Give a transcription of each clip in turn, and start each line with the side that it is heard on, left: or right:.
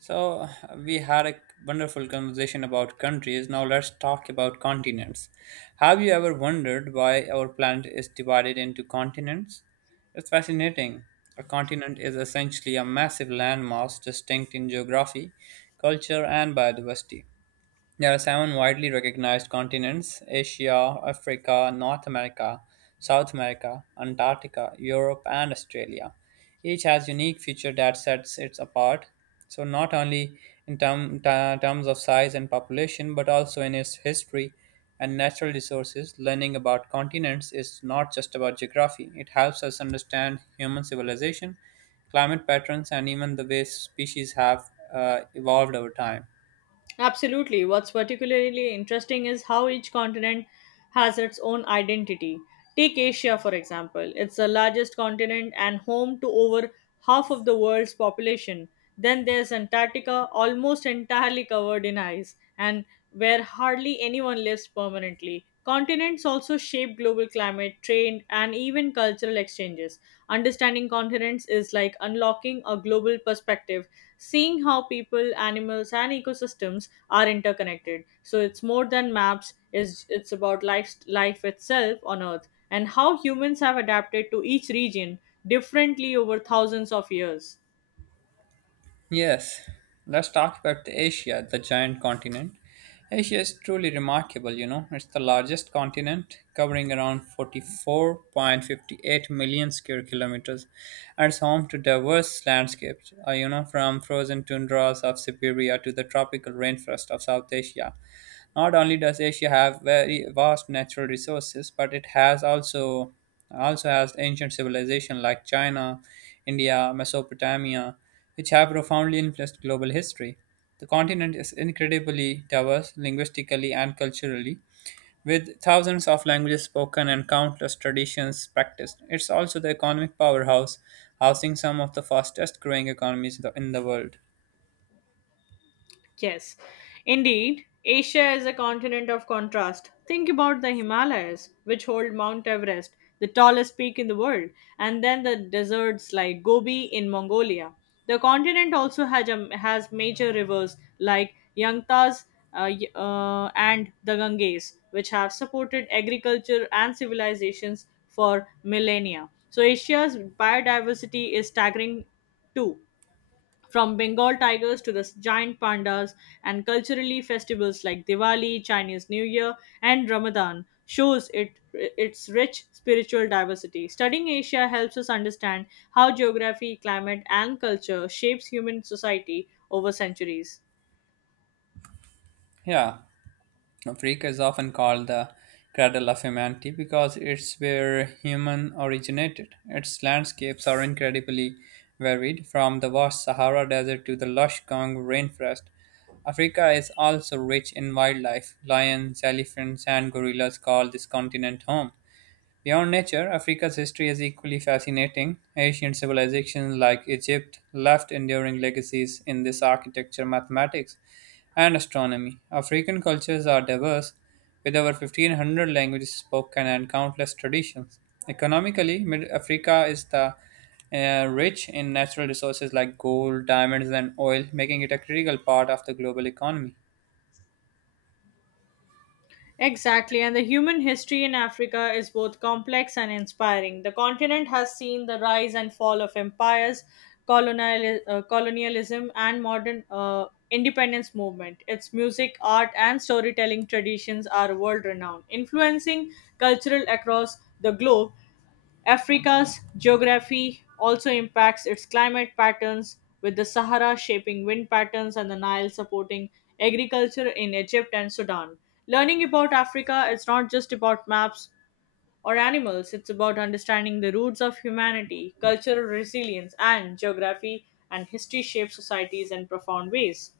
right: So, we had a wonderful conversation about countries. Now, let's talk about continents. Have you ever wondered why our planet is divided into continents? It's fascinating. A continent is essentially a massive landmass distinct in geography, culture, and biodiversity. There are seven widely recognized continents: Asia, Africa, North America, South America, Antarctica, Europe, and Australia. Each has unique feature that sets it apart. So, not only in terms of size and population, but also in its history and natural resources, learning about continents is not just about geography. It helps us understand human civilization, climate patterns, and even the way species have evolved over time.
left: Absolutely. What's particularly interesting is how each continent has its own identity. Take Asia, for example. It's the largest continent and home to over half of the world's population. Then there's Antarctica, almost entirely covered in ice, and where hardly anyone lives permanently. Continents also shape global climate, trade, and even cultural exchanges. Understanding continents is like unlocking a global perspective, seeing how people, animals, and ecosystems are interconnected. So it's more than maps, is it's about life, life itself on Earth and how humans have adapted to each region differently over thousands of years.
right: Yes, let's talk about Asia, the giant continent. Asia is truly remarkable. It's the largest continent, covering around 44.58 million square kilometers, and it's home to diverse landscapes, from frozen tundras of Siberia to the tropical rainforest of South Asia. Not only does Asia have very vast natural resources, but it has also also has ancient civilization like China, India, Mesopotamia, which have profoundly influenced global history. The continent is incredibly diverse linguistically and culturally, with thousands of languages spoken and countless traditions practiced. It's also the economic powerhouse, housing some of the fastest growing economies in the world.
left: Yes, indeed, Asia is a continent of contrast. Think about the Himalayas, which hold Mount Everest, the tallest peak in the world, and then the deserts like Gobi in Mongolia. The continent also has major rivers like Yangtze and the Ganges, which have supported agriculture and civilizations for millennia. So, Asia's biodiversity is staggering too. From Bengal tigers to the giant pandas, and culturally festivals like Diwali, Chinese New Year, and Ramadan shows it its rich spiritual diversity. Studying Asia helps us understand how geography, climate, and culture shapes human society over centuries.
right: Yeah, Africa is often called the cradle of humanity because it's where human originated. Its landscapes are incredibly varied, from the vast Sahara Desert to the lush Congo rainforest. Africa is also rich in wildlife. Lions, elephants, and gorillas call this continent home. Beyond nature, Africa's history is equally fascinating. Ancient civilizations like Egypt left enduring legacies in this architecture, mathematics, and astronomy. African cultures are diverse, with over 1500 languages spoken and countless traditions. Economically, Africa is the rich in natural resources like gold, diamonds, and oil, making it a critical part of the global economy.
left: Exactly, and the human history in Africa is both complex and inspiring. The continent has seen the rise and fall of empires, colonialism, and modern independence movement. Its music, art, and storytelling traditions are world renowned, influencing cultural across the globe. Africa's geography also impacts its climate patterns, with the Sahara shaping wind patterns and the Nile supporting agriculture in Egypt and Sudan. Learning about Africa is not just about maps or animals, it's about understanding the roots of humanity, cultural resilience, and geography and history shape societies in profound ways.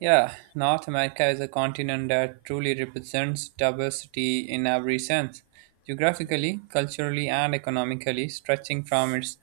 right: Yeah, North America is a continent that truly represents diversity in every sense, geographically, culturally, and economically, stretching from its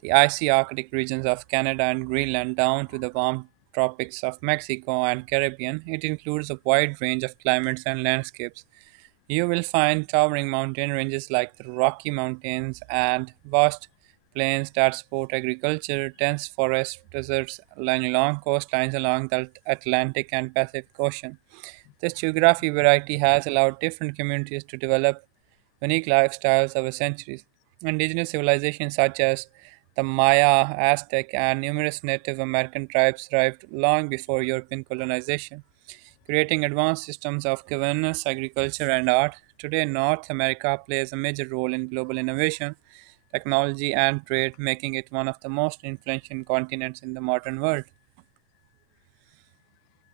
right: the icy Arctic regions of Canada and Greenland down to the warm tropics of Mexico and Caribbean. It includes a wide range of climates and landscapes. You will find towering mountain ranges like the Rocky Mountains and vast plains that support agriculture, dense forest deserts lying along coastlines along the Atlantic and Pacific Ocean. This geography variety has allowed different communities to develop unique lifestyles over centuries. Indigenous civilizations such as the Maya, Aztec, and numerous Native American tribes thrived long before European colonization, creating advanced systems of governance, agriculture, and art. Today, North America plays a major role in global innovation, technology, and trade, making it one of the most influential continents in the modern world.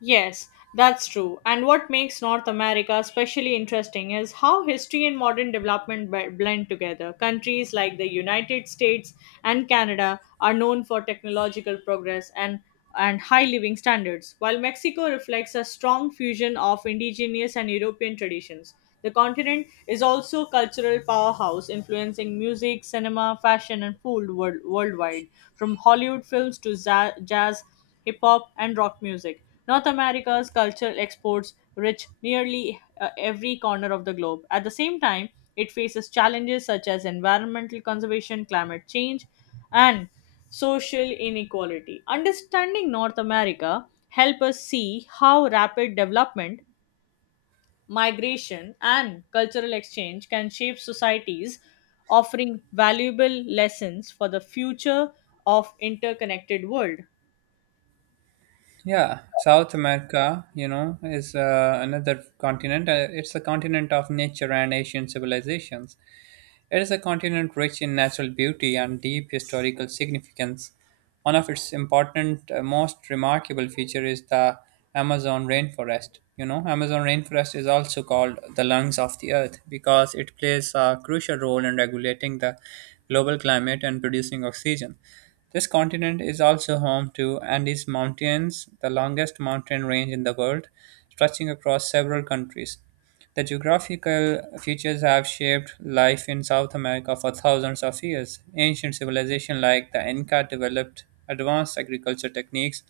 left: Yes, that's true. And what makes North America especially interesting is how history and modern development blend together. Countries like the United States and Canada are known for technological progress and high living standards, while Mexico reflects a strong fusion of indigenous and European traditions. The continent is also a cultural powerhouse, influencing music, cinema, fashion, and worldwide, from Hollywood films to jazz, hip hop, and rock music. North America's cultural exports reach nearly every corner of the globe. At the same time, it faces challenges such as environmental conservation, climate change, and social inequality. Understanding North America help us see how rapid development, migration, and cultural exchange can shape societies, offering valuable lessons for the future of interconnected world.
right: Yeah, South America is another continent. It's a continent of nature and ancient civilizations. It is a continent rich in natural beauty and deep historical significance. One of its most remarkable feature is the Amazon rainforest. Amazon rainforest is also called the lungs of the earth because it plays a crucial role in regulating the global climate and producing oxygen. This continent is also home to Andes Mountains, the longest mountain range in the world, stretching across several countries. The geographical features have shaped life in South America for thousands of years. Ancient civilizations like the Inca developed advanced agriculture techniques,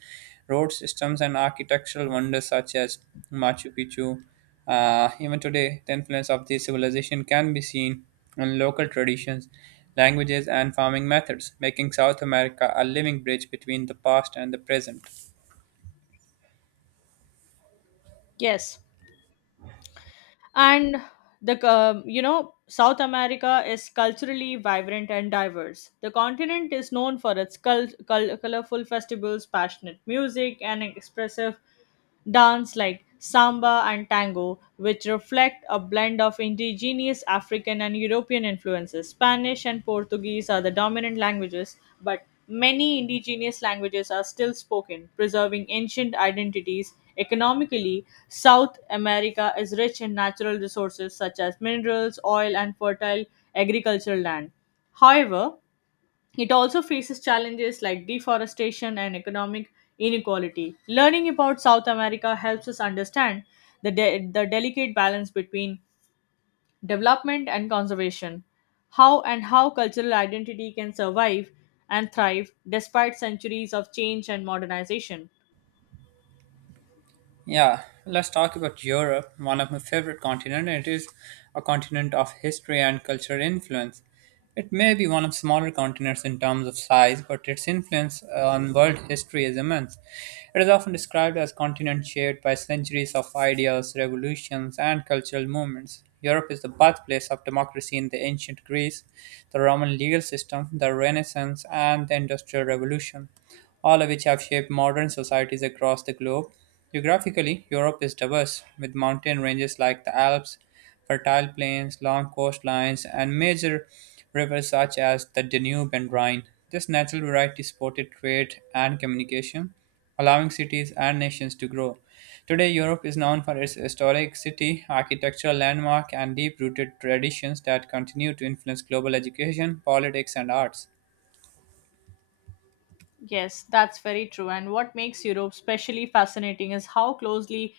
right: road systems, and architectural wonders such as Machu Picchu. Even today, the influence of these civilizations can be seen in local traditions, languages, and farming methods, making South America a living bridge between the past and the present.
left: Yes, and the you know south america is culturally vibrant and diverse. The continent is known for its colorful festivals, passionate music, and expressive dance like samba and tango, which reflect a blend of indigenous African and European influences. Spanish and Portuguese are the dominant languages, but many indigenous languages are still spoken, preserving ancient identities. Economically, South America is rich in natural resources such as minerals, oil, and fertile agricultural land. However, it also faces challenges like deforestation and economic inequality. Learning about South America helps us understand the delicate balance between development and conservation, how cultural identity can survive and thrive despite centuries of change and modernization.
right: Yeah, let's talk about Europe, one of my favorite continents. It is a continent of history and cultural influence. It may be one of smaller continents in terms of size, but its influence on world history is immense. It is often described as a continent shaped by centuries of ideas, revolutions, and cultural movements. Europe is the birthplace of democracy in the ancient Greece, the Roman legal system, the Renaissance, and the Industrial Revolution, all of which have shaped modern societies across the globe. Geographically, Europe is diverse, with mountain ranges like the Alps, fertile plains, long coastlines, and major rivers such as the Danube and Rhine. This natural variety supported trade and communication, allowing cities and nations to grow. Today, Europe is known for its historic city, architectural landmark, and deep rooted traditions that continue to influence global education, politics, and arts.
left: Yes, that's very true. And what makes Europe especially fascinating is how closely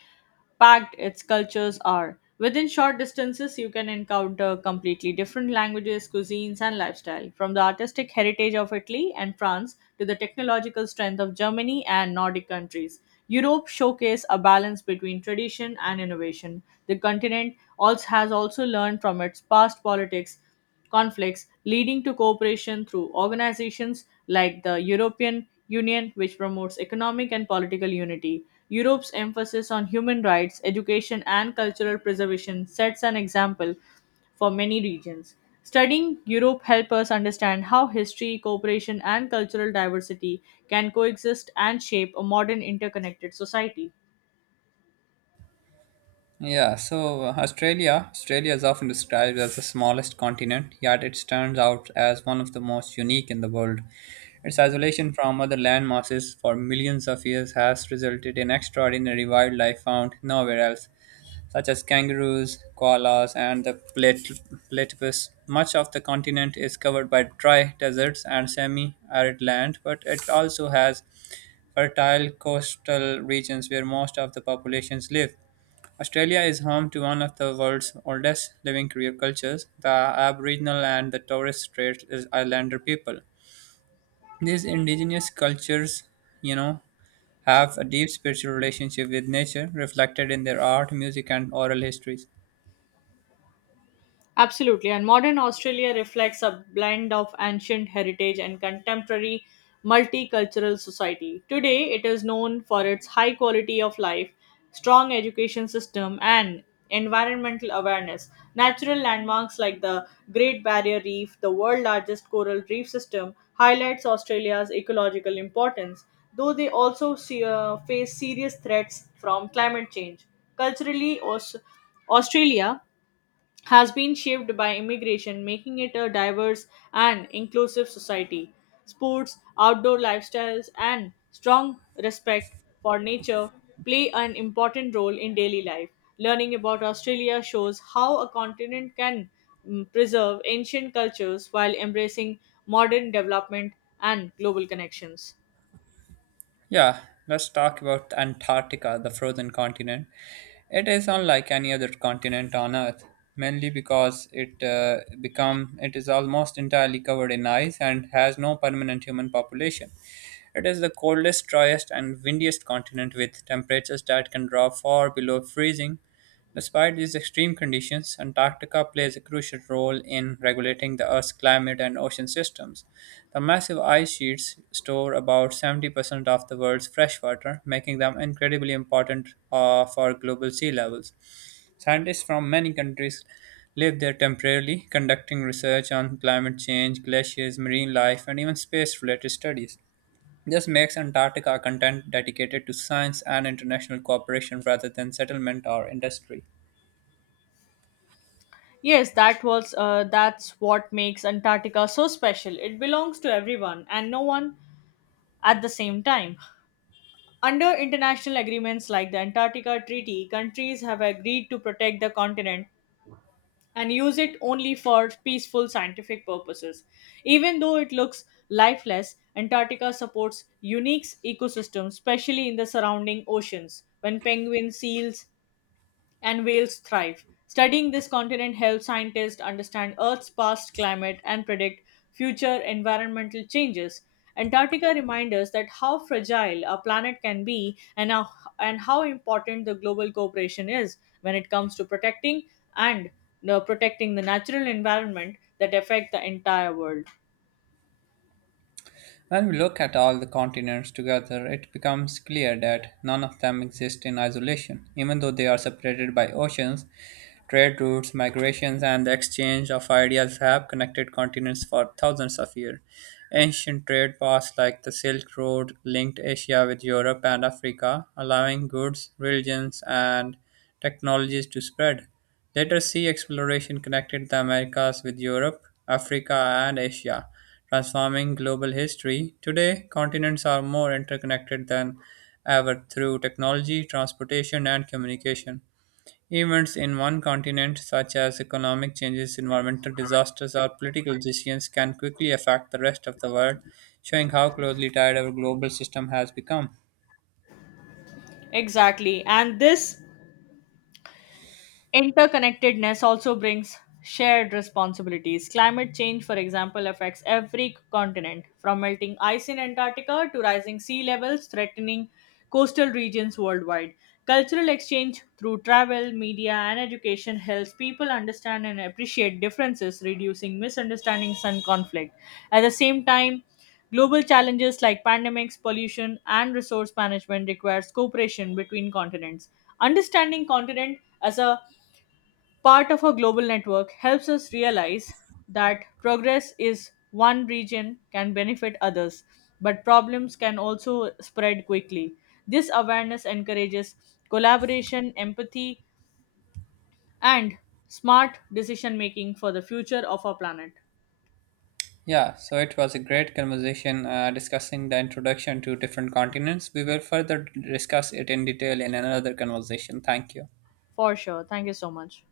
left: packed its cultures are. Within short distances, you can encounter completely different languages, cuisines, and lifestyle, from the artistic heritage of Italy and France to the technological strength of Germany and Nordic countries. Europe showcased a balance between tradition and innovation. The continent also has also learned from its past politics, conflicts, leading to cooperation through organizations like the European Union, which promotes economic and political unity. Europe's emphasis on human rights, education, and cultural preservation sets an example for many regions. Studying Europe helps us understand how history, cooperation, and cultural diversity can coexist and shape a modern interconnected society.
right: Yeah, so Australia is often described as the smallest continent, yet it stands out as one of the most unique in the world. Its isolation from other land masses for millions of years has resulted in extraordinary wildlife found nowhere else, such as kangaroos, koalas, and the platypus. Much of the continent is covered by dry deserts and semi-arid land, but it also has fertile coastal regions where most of the populations live. Australia is home to one of the world's oldest living career cultures, the Aboriginal and the Torres Strait Islander people. These indigenous cultures, you know, have a deep spiritual relationship with nature, reflected in their art, music, and oral histories.
left: Absolutely. And modern Australia reflects a blend of ancient heritage and contemporary multicultural society. Today, it is known for its high quality of life, strong education system, and environmental awareness. Natural landmarks like the Great Barrier Reef, the world's largest coral reef system, highlights Australia's ecological importance, though they also face serious threats from climate change. Culturally, Australia has been shaped by immigration, making it a diverse and inclusive society. Sports, outdoor lifestyles, and strong respect for nature play an important role in daily life. Learning about Australia shows how a continent can preserve ancient cultures while embracing modern development and global connections.
right: Yeah, let's talk about Antarctica, the frozen continent. It is unlike any other continent on Earth, mainly because it is almost entirely covered in ice and has no permanent human population. It is the coldest, driest, and windiest continent with temperatures that can drop far below freezing. Despite these extreme conditions, Antarctica plays a crucial role in regulating the Earth's climate and ocean systems. The massive ice sheets store about 70% of the world's freshwater, making them incredibly important for global sea levels. Scientists from many countries live there temporarily, conducting research on climate change, glaciers, marine life, and even space related studies. This makes Antarctica a content dedicated to science and international cooperation rather than settlement or industry.
left: Yes, that's what makes Antarctica so special. It belongs to everyone and no one at the same time. Under international agreements like the Antarctica Treaty, countries have agreed to protect the continent and use it only for peaceful scientific purposes. Even though it looks lifeless, Antarctica supports unique ecosystems, especially in the surrounding oceans, when penguins, seals, and whales thrive. Studying this continent helps scientists understand Earth's past climate and predict future environmental changes. Antarctica reminds us that how fragile our planet can be and how important the global cooperation is when it comes to protecting and protecting the natural environment that affect the entire world.
right: When we look at all the continents together, it becomes clear that none of them exist in isolation, even though they are separated by oceans. Trade routes, migrations, and the exchange of ideas have connected continents for thousands of years. Ancient trade paths like the Silk Road linked Asia with Europe and Africa, allowing goods, religions, and technologies to spread. Later sea exploration connected the Americas with Europe, Africa, and Asia, transforming global history. Today, continents are more interconnected than ever through technology, transportation, and communication. Events in one continent, such as economic changes, environmental disasters, or political decisions, can quickly affect the rest of the world, showing how closely tied our global system has become.
left: Exactly. And this Interconnectedness also brings shared responsibilities. Climate change, for example, affects every continent, from melting ice in Antarctica to rising sea levels threatening coastal regions worldwide. Cultural exchange through travel, media, and education helps people understand and appreciate differences, reducing misunderstandings and conflict. At the same time, global challenges like pandemics, pollution, and resource management requires cooperation between continents. Understanding continent as a part of a global network helps us realize that progress is one region can benefit others, but problems can also spread quickly. This awareness encourages collaboration, empathy, and smart decision making for the future of our planet.
right: Yeah, so it was a great conversation discussing the introduction to different continents. We will further discuss it in detail in another conversation. Thank you.
left: For sure. Thank you so much.